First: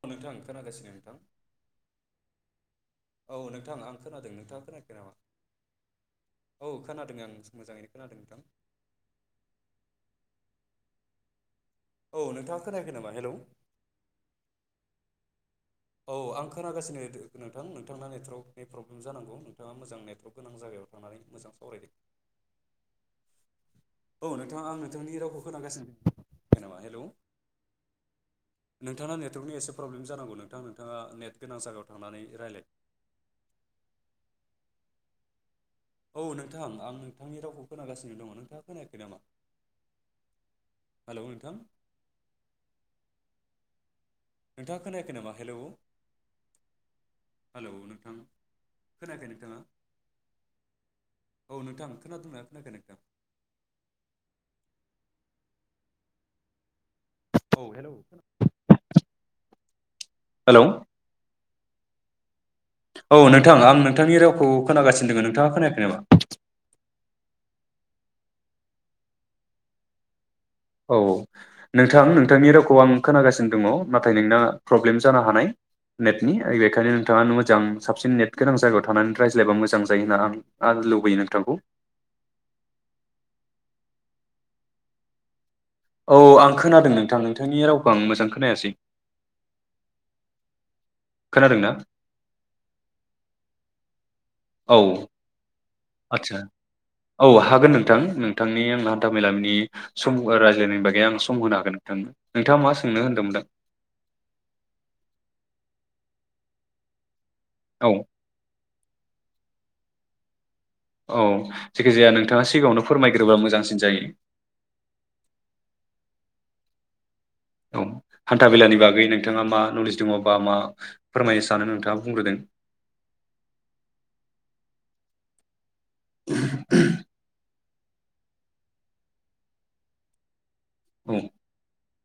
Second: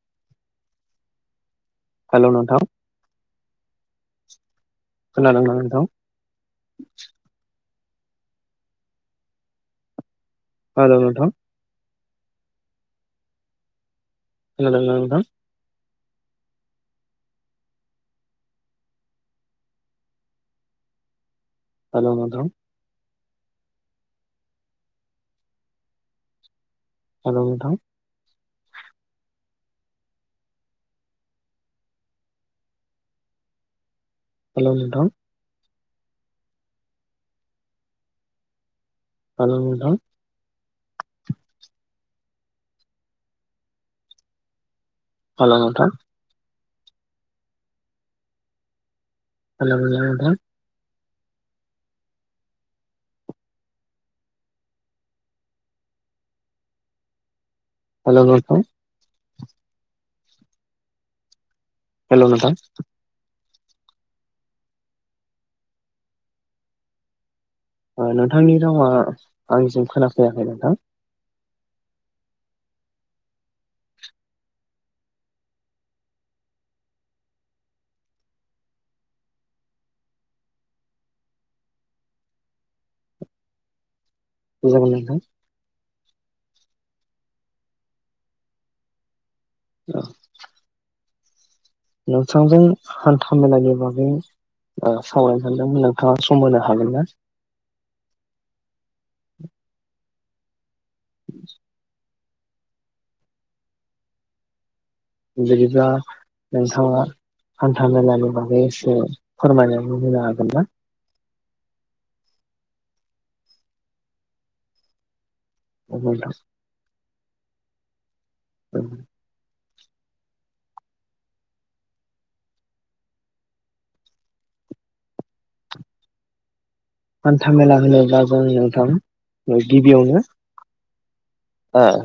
औ नोंथां खोनागासिनो नोंथां हेलौ नोंथां औ नोंथां आं खोनादों नोंथाङा खोनायाखै नामा खोनादोंना नोंथां? औ खोनादों आं मोजाङैनो खोनादों नोंथां हेलौ नोंथां औ नोंथाङा खोनायाखै नामा हेलौ खोनादोंना नोंथां औ आं खोनागासिनो नोंथां नोंथांना नेटवर्कनि प्रब्लेम जानांगौ नोंथाङा मोजां नेटवर्क गोनां जायगायाव थांनानै मोजां सावरायदो हेलौ नोंथां औ नोंथाङा आं नोंथांनि रावखौ खोनागासिनो [unintelligible] हेलौ नोंथां नोंथाङा नेटवर्कनि एसे प्रब्ले जानांगौ नोंथां नोंथाङा नेट गोनां जायगायाव थांनानै रायलाय हेलौ नोंथां औ नोंथां आं नोंथांनि रावखौ खोनासिनो दङ नोंथाङा खोनायाखै नामा? हेलौ नोंथां हेलौ नोंथां नोंथां खोनायाखै नामा हेलौ हेलौ नोंथां खोनायाखै नोंथाङा हेलौ हेलौ नोंथां औ नोंथां खोनादोंंना खोनायाखै नोंथां हेलौ नोंथां हेलौ हेलौ नोंथां औ नोंथां आं नोंथांनि रावखौ खोनागासिनो दोङो नोंथाङा खोनायाखै नामा? ओ नोंथांनि रावा आंनिसिम खोना जायाखै नोंथां औ नोंथां नोंथांनि रावखौ आं खोनागासिनो दङ नाथाय नोंना प्रब्लेम जानो हानाय नेटनि बेखायनो नोंथाङा मोजां साबसिन नेट गोनां जायगायाव थानानै रायज्लायबा मोजां जायो होनना आं लुबैयो नोंथांखौ दे जागोन नोंथां औ आं खोनादों नोंथां नोंथांनि रावखौ आं मोजां खोनायासै औ खोनादोंना नोंथांजों हान्था मेलानि बागै औ ओ सावरायनो सान [unintelligible] आदसा औ हागोन नोंथां नोंथांनि आंना हान्था मेलामनि सम रायज्लायनो होनबाय दे आं सम होनो हागोन नोंथांनो नोंथाङा मा सोंनो होन्दों मोनदों [unintelligible] नोंथाङा हान्था औ मेलानि बागै एसे फोरमायनाय [unintelligible] हागोन ना? औ जिखिजाया नोंथाङा सिगाङावनो फोरमायग्रोबा मोजांसिन जायो [unintelligible] औ हान्था बेेलानि बागै नोंथाङा मा नलेज दङबा मा फोरमायनो सानो नोंथाङा बुंग्रोदों [inaudible] हान्था मेला होनोब्ला जों नोंथां गिबियावनो औ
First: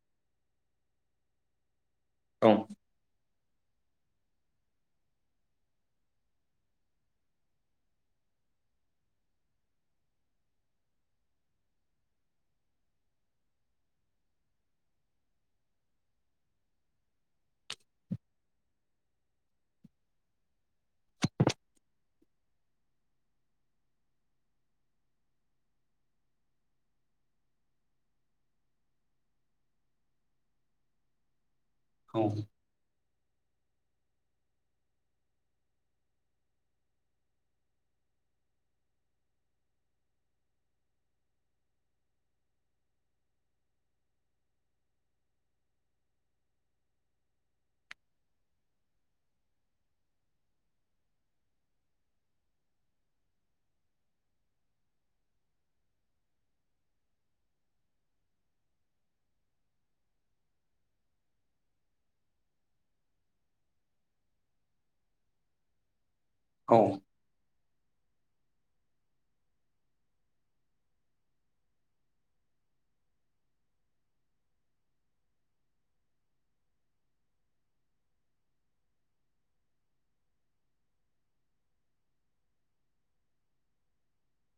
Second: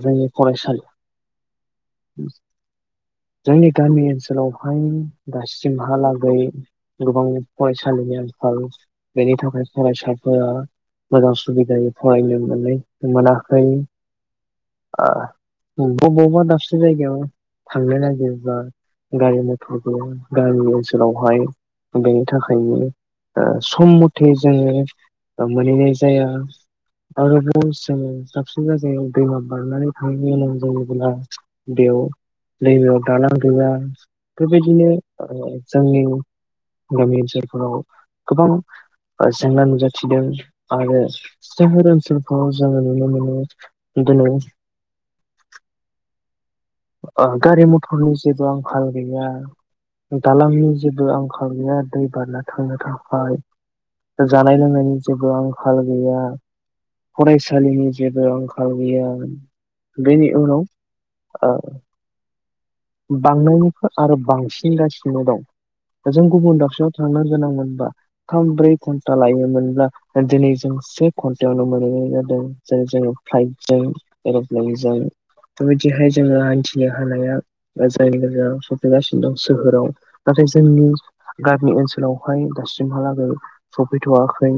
जोंनि फरायसालि औ [inaudible] जोंनि गामि ओनसोलावहाय दासिमहालागै गोबां फरायसालिनि आंखाल बेनि थाखाय फरायसाफोरा मोजां सुबिदायै फरायनो मोनै मोनाखै ओ बबावबा दाबसे जायगायाव थांनो नागिरबा गारि मथर गैया गामि ओनसोलावहाय बेनि थाखायनो ओ सम मथे जोङो ओ मोनहैनाय जाया आरोबाव जोङो दाबसे दैमा बारनानै थांनो गोनां जायोब्ला बेयाव औ नैबेयाव दालां गैया बेबायदिनो ओ जोंनि गामि ओनसोलफोराव गोबां जेंना नुजाथिदों आरो सोहोर ओनसोलफ्राव जोङो नुनो मोनो। गेलेयो। आ गारि मथरनि जेबो आंखाल गैया दालांनि जेबो आंखाल गैया दै बारना थांनो थाखाय जानाय लोंनायनि जेबो आंखाल गैया फरायसालिनि जेबो आंखाल गैया बेनि उनाव ओ। बांनायनिफ्राय आरो बांसिनगासिनो दं। जों गुबुन दाबसेयाव औ थांनो गोनां मोनबा थाम ब्रै घन्टा लायोमोनब्ला दिनै जों से घन्टायावनो मोनहैनाय जादों जेरै जोङो फ्लाइटजों एरप्लेनजों बेबायदिहाय जोङो हान्थिनो हानाया जाय लोगोया सफैगासिनो दं सोहोराव नाथाय जोंनि गामि ओनसोलावहाय दासिमहालागै सफैथयाखै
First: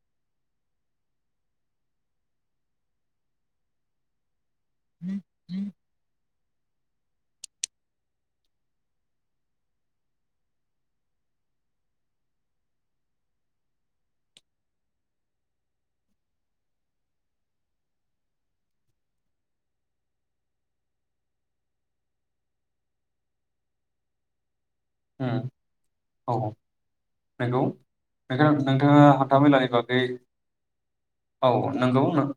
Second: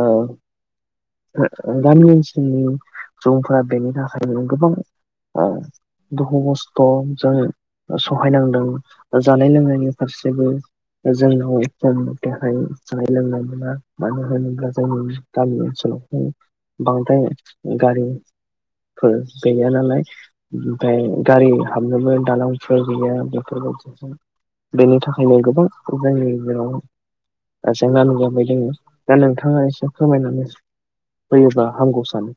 आ [unintelligible] गामि ओनसोलनि सुबुंफोरा बेनि थाखायनो गोबां आ दहस थम सों सहायनांदों जानाय लोंनायनि फारसेबो जों नाव सम मथेहाय जानाय लोंनाय मोना मानो होनोब्ला जोंनि गामि ओनसोलावहाय बांद्राय गारि फोर गैया नालाय ओमफाय गारि हाबदोंमोन दालांफोर गैया बेफोर बायदि सम बेनि थाखायनो उम गोबां औ जोंनि राव नंगौ जेंना नोंथां नुजाफैदों नोंथाङा दा हान्था नोंथाङा मेलानि एसे बागै फोरमायनानै औ होयोबा नंगौ हामगौ सानो।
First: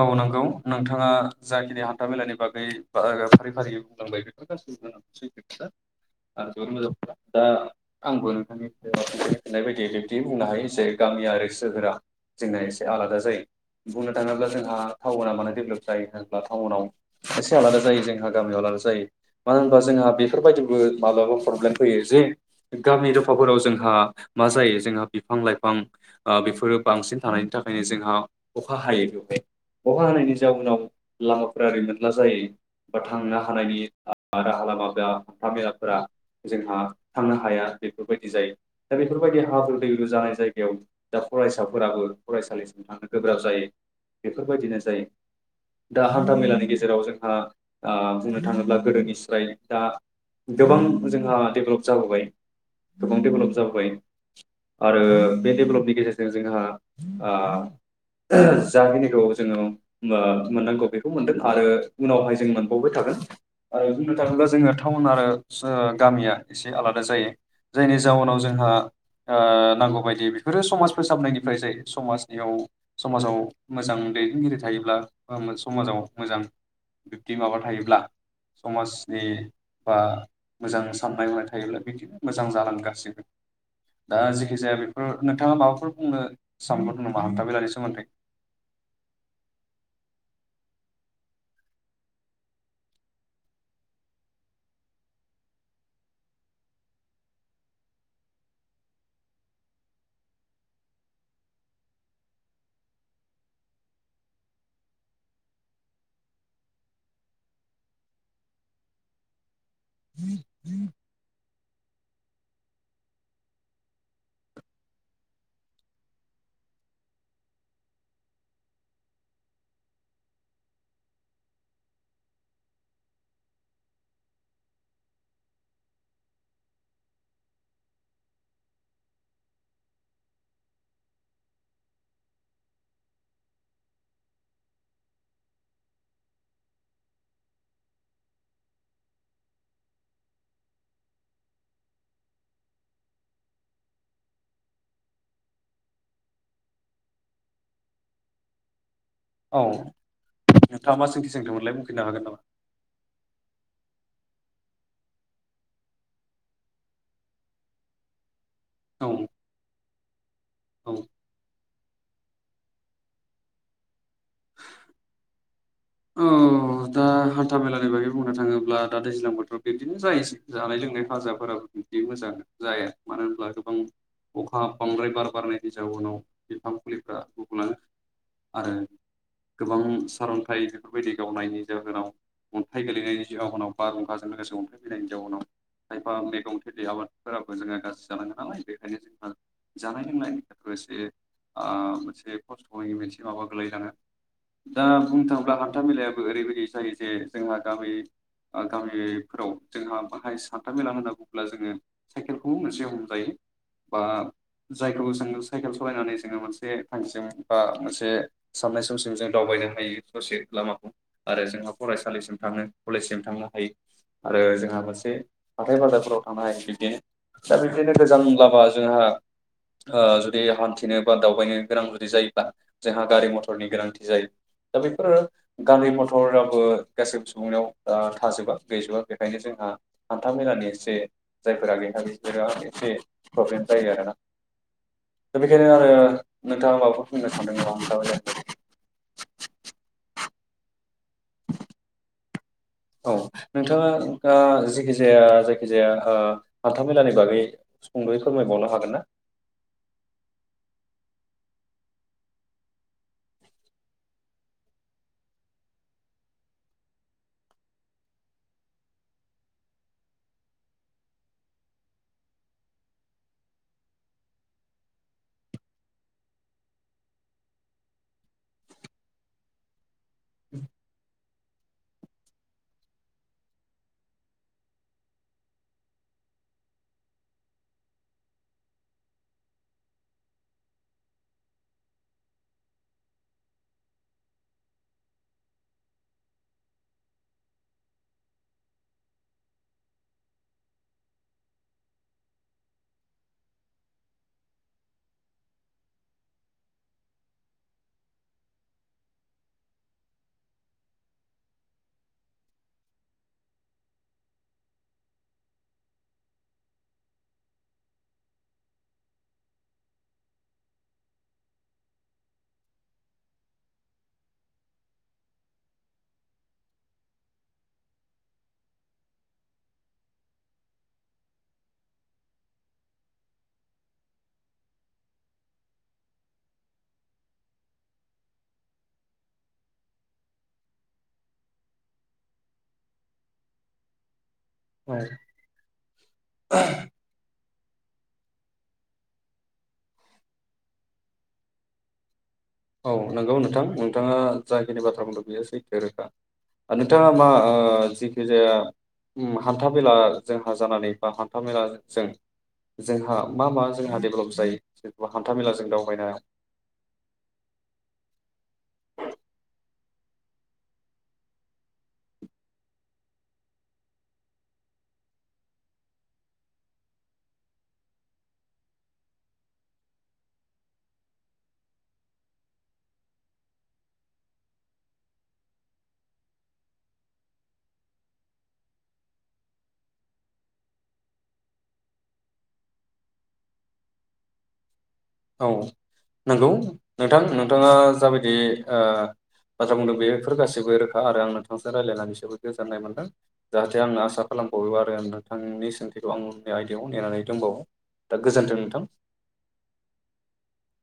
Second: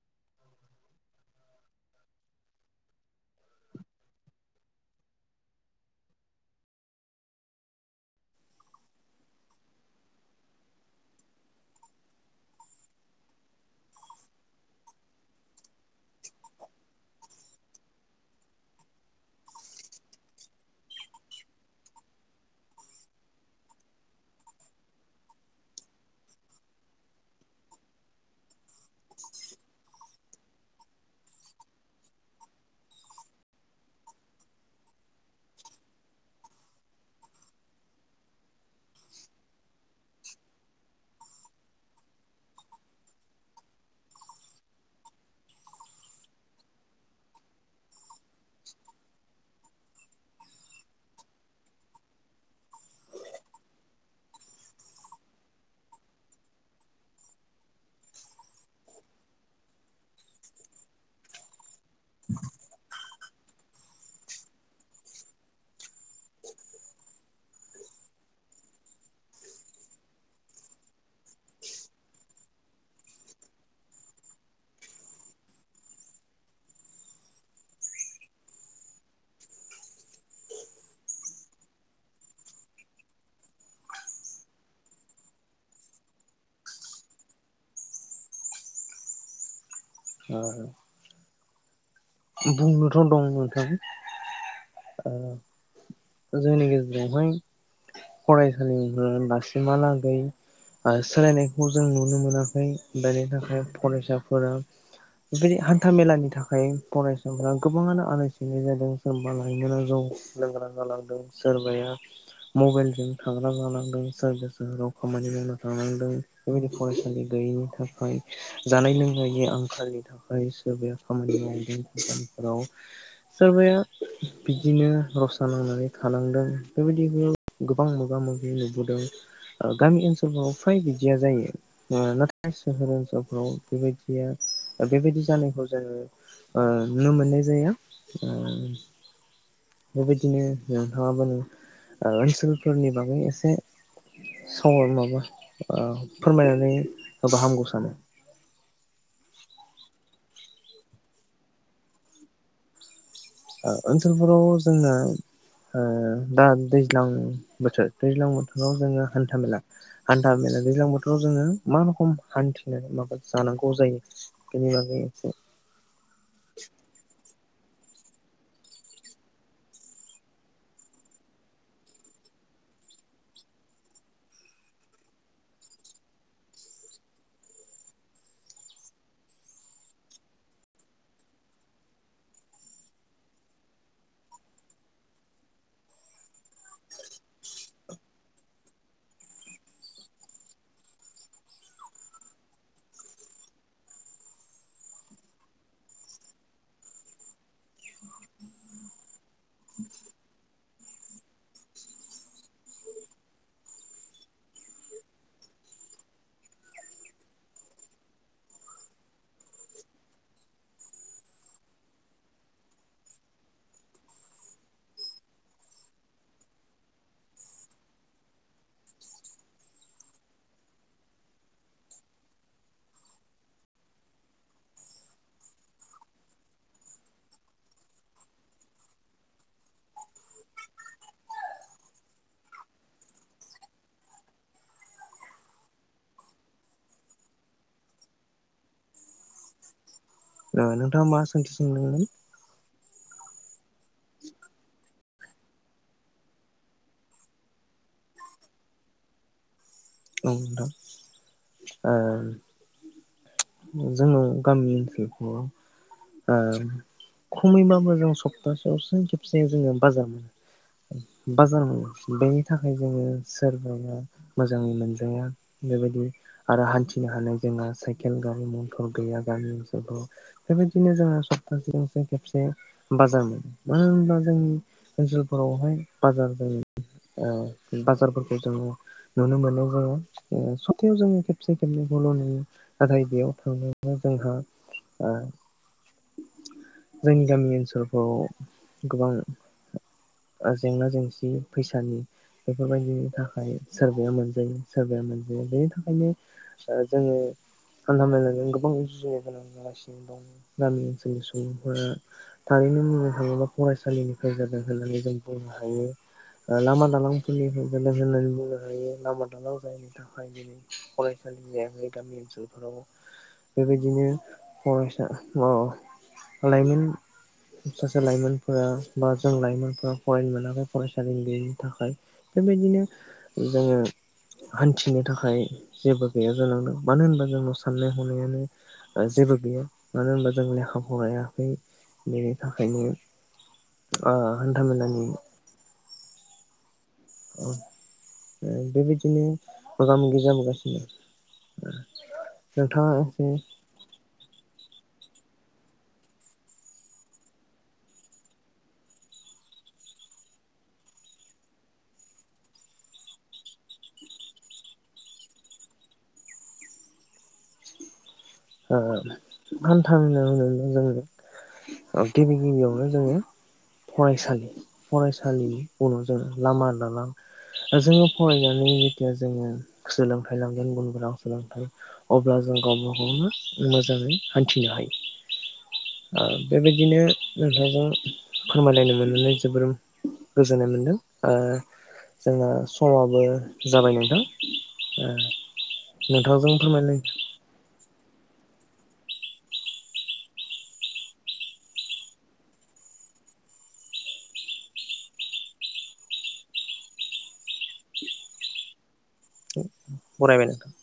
औ नंगौ नोंथाङा जाखिनि हान्था मेलानि बागै फा-फारि फारि बुंलांबाय बेफोर गासैबो सैथो दा [unintelligible] दा आंबो नोंथांनि सिनाय बायदियै बिब्दि बुंनो हायो जे गामि आरो सोहोरा जोंना एसे आलादा जायो बुंनो थाङोब्ला जोंहा टाउना मानो डेभेलप जायो होनोब्ला टाउनाव एसे आलादा जायो जोंहा गामियाव आलादा जायो मानो होनबा जोंहा बेफोरबायदि। [unintelligible] माब्लाबा प्रब्लेम फैयो जे गामि दफाफोराव जोंहा मा जायो जोंहा बिफां लाइफां आ बेफोरो बांसिन थानायनि थाखायनो जोंहा अखा हायो बेवहाय अखा हानायनि जाउनाव लामाफोरा ओरै मोनला जायो बा थांनो हानायनि राहा लामा हान्था मेलाफोरा जोंहा थांनो हाया बेफोरबायदि जायो दा बेफोरबायदि हाब्रु दैब्रु जानाय जायगायाव दा फरायसाफोराबो फरायसालिसिम थांनो गोब्राब जायो बेफोरबायदिनो जायो दा हान्था मेलानि गेजेराव जोंहा बुंनो थाङोब्ला गोदोनिफ्राय दा गोबां जोंहा डेभेलप जाबोबाय गोबां डेभेलप जाबोबाय आरो बे डेभेलपनि गेजेरजों जोंहा आ जाखिनिखौ जोङो मोननांगौ बेखौ मोनदों आरो उनावहाय जों मोनबावबाय थागोन आरो बुंनो थाङोब्ला जोङो टाउन आरो सोहो गामिया एसे आलादा जायो जायनि जाउनाव जोंहा आ नांगौबायदि बेफोरो समाज फोसाबनायनिफ्राय जायो समाजनियाव समाजाव मोजां दैदेनगिरि थायोब्ला समाजाव मोजां बिब्दि माबा थायोब्ला समाजनि बा मोजां साननाय हनाय थायोब्ला बिदिनो मोजां जालगासिगोन दा जेखि जाया बेफोर नोंथाङा माबाफोर बुंनो सानहरदों नामा हान्थाबेलानि सोमोन्दै [inaudible] बुंनोथ दं नोंथां। जोंनि गेजेरावहाय फरायसालिफोरा दासिमहालागै सोलायनायखौ जों नुनो मोनाखै बेनि थाखाय फरायसाफोरा बे हान्थाामेलानि थाखाय फरायसाफोरा गोबाङानो आलाय सिलानाय जादों सोरबा लायनो न [unintelligible] लोंग्रा गालादों सोरबाया मबाइल उम थाग्रा जालांदों सोरबा सोहोराव खामानि मावना थानांदों बेबायदि फरायसालि गैयैनि थाखाय जानाय लोंनायनि आंखालनि थाखाय सोरबाया खामानि मावदों दखानफोराव सोरबाया बिदिनो रसा नांनानै थालांदों बेबायदि गोबां मोगा-मोगि नुबोदों आ गामि ओनसोलफ्राव फाय बिदिया जायो। नाथाय सोहोर ओनसोलफ्राव बेबायदिया ओ बेबायदि जानायखौ जोङो ओ नुनो मोननाय जाया। उम बेबायदिनो नोंथाङाबो ओ इसोलफोरनि बागै एसे सर माबा फोरमायनानै होबा हामगौ सानो। औ नोंथाङा मा सोंथिदोंमोनलाय बुंफैनो हागोन नामा? ओ ओनसोलफोराव जोङो ओ दा दैज्लां बोथोर दैज्लां बोथोराव जोङो औ हान्था मेला हान्था मेला दैज्लां औ बोथोराव जोङो मा रखोम हान्थिनानै माबा जानांगौ जायो बेनि बागै एसे औ दा हान थामेलानि बागै बुंनो थाङोब्ला दा दैज्लां बोथोराव बिब्दिनो जायो जानाय लोंनाय हाजाफोराबो बिदि मोजां जाया मानो होनब्ला गोबां अखा बांद्राय बार बारनायनि जाउनाव बिफां फुलिफ्रा गुबुना आरो गोबां सारअन्थाइ बेफोरबायदि गावनायनि जाहोनाव अन्थाइ गोेलैनायनि जाहोनाव बारहुंखाजों लोगोसे अन्थाइ फैनायनि जााहोनाव खायफा मैगं थेलि आबादफोराबो जोंहा गाज्रि जालानालाय बेखायनो जोंहा जानाय लोंनायनि एसे आ मोनसे खस्थयै मोनसे माबा गोलायलाङो। दा बुंनो थाङोब्ला हा था मेलायाबो ओरैबायदि जायो जे जोंहा गामि आ गामिफोराव जोंहा बाहाय सान्था मेला होनना बुंब्ला जोङो साइकेलखौ मोनसे हमजायो बा जायखौबो जों साइकेल सलायनानै जोङो मोनसे थांखिजों बा मोनसे साननाय समजों जों दावबायनो हायो ससे लामाखौ आरो जोंहा फरायसालिसिम थाङो कलेजसिम थांनो हायो आरो जोंहा मोनसे हाथाय बाजाफोराव थांनो हायो बिब्दिनो दा बिबदिनो गोजानब्लाबा जोंहा ओ जुदि हान्थिनो बा दावबायनो गोनां जुदि जायोब्ला जोंहा गारि मथरनि गोनांथि जायो। दा बेफोरो गारि मथराबो गासैबो सुबुंनाव ओ थाजोबा गैजोबा बेखायनो जोंहा हान्था मेलानि एसे जायफोरा गैया बिफोरो एसे प्रब्लेम जायो आरोना दा बेखायनो आरो नोंथाङा माबाखौ बुंनो सानदों ना हान्था मेला [unintelligible] नोंथांङा मा सोंथि सोंदोंमोन। औ नोंथाङा ओ जिखिजाया जायखिजाया आ हान्थामेलानि बागै सुंदयै फोरमायबावनो हागोन ना? औ नोंथां ओ जोंनाव गामि ओनसोलखौ आ खमैबाबो जों सप्तासेयावसो खेबसे जोङो बाजार बाजार बेनि थाखाय जोङो सोरबाया मोजाङै मोनजाया बेबायदि आरो हान्थिनो हानाय जोंहा साइकेल गारि म थर गैया गामि ओनसोलफोराव बेबायदिनो जोंहा सप्तासे खेबसे बाजार मानो होनोबा ओनसोलफोरावहाय बाजार आं बाजारफोरखौ जोङो नुनो मोननाय जाया सप्तायाव जोङो खेबसे खेबनैखौल नुयो। नाथाय बेयाव थांनायाव जोंहा आ जोंनि गामि ओनसोलफोराव गोबां जेंना जेंसि फैसानि बेफोरबायदिनि थाखाय सोरबाया मोनजायो सोरबाया मोनजाया बे थाखायनो ओ जोङो हाथा मेलानि गोबां जयाव गोनां जागासिनो दं गामि ओनसोलनि सुबुंफोरा थारैनो बुंनो थाङोब्ला फरायसालिनिफ्राय जादों होननानै जों बुंनो हायो लामा दालांफोरनिफ्राय जादों होननानै बुंनो हायो लामा दालां जायैनि थाखाय दिनै फरायसालिया गामि ओनसोलफोराव। बेबायदिनो फरायसा [unintelligible] लाइमोन सासे लाइमोनफोरा बा जों लाइमोनफोरा फरायनो मोनाखै फरायसालि गैयैनि थाखाय बेबायदिनो जोङो हान्थिनो थाखाय जेबो गैया जालांदों मानो होनोबा जों साननाय हनायानो जेबो गैया मानो होनबा जों लेखा फरायाखै बेनि थाखायनो ओ हान्थामेलानि [unintelligible] औ बेबायदिनो मोगा मोगि जाबोगासिनो दं। औ नंगौ नोंथां नोंथाङा जाखिनि बाथ्रा बुंदों बेयो सैथो रोखा नोंथाङा मा आ जिखि जाया उम हान्था मेला जोंहा जानानै बा हान्था-मेलाजों जोंहा मा मा जोंहा डेभेलप जायो जेनबा हान्था मेलाजों दावबायनाया। ओ हान्था मेला जोङो गिबि गिबियावनो जोङो फरायसालि फरायसालिनि उनाव जोङो लामा दालां जोङो फरायनानै जेथिया जोङो सोलोंथाइ लांगोन गुन गोनां सोलोंथाइ अब्ला जों गावबा गावनो मोजाङै हान्थिनो हायो आ बेबायदिनो नोंथांजों फोरमायलायनो मोननानै जोबोर गोजोननाय मोनदों आ जोंना समाबो जाबाय नोंथां। ओ औ नंगौ नोंथांजों फोरमायनो नोंथां नोंथाङा जाबाय बे ओ बाथ्रा बुंदों बेफोर गासैबो रोखा आरो आं नोंथांजों रायलायनानै जोबोर गोजोननाय मोन्दों जाहाथे आं आसा खालामबावयो आरो नोंथांनि सोंथिखौ आं उननि आयदायाव नेनानै दंबावो दा गोजोन्थों नोंथां। बरायबाय नोंथां।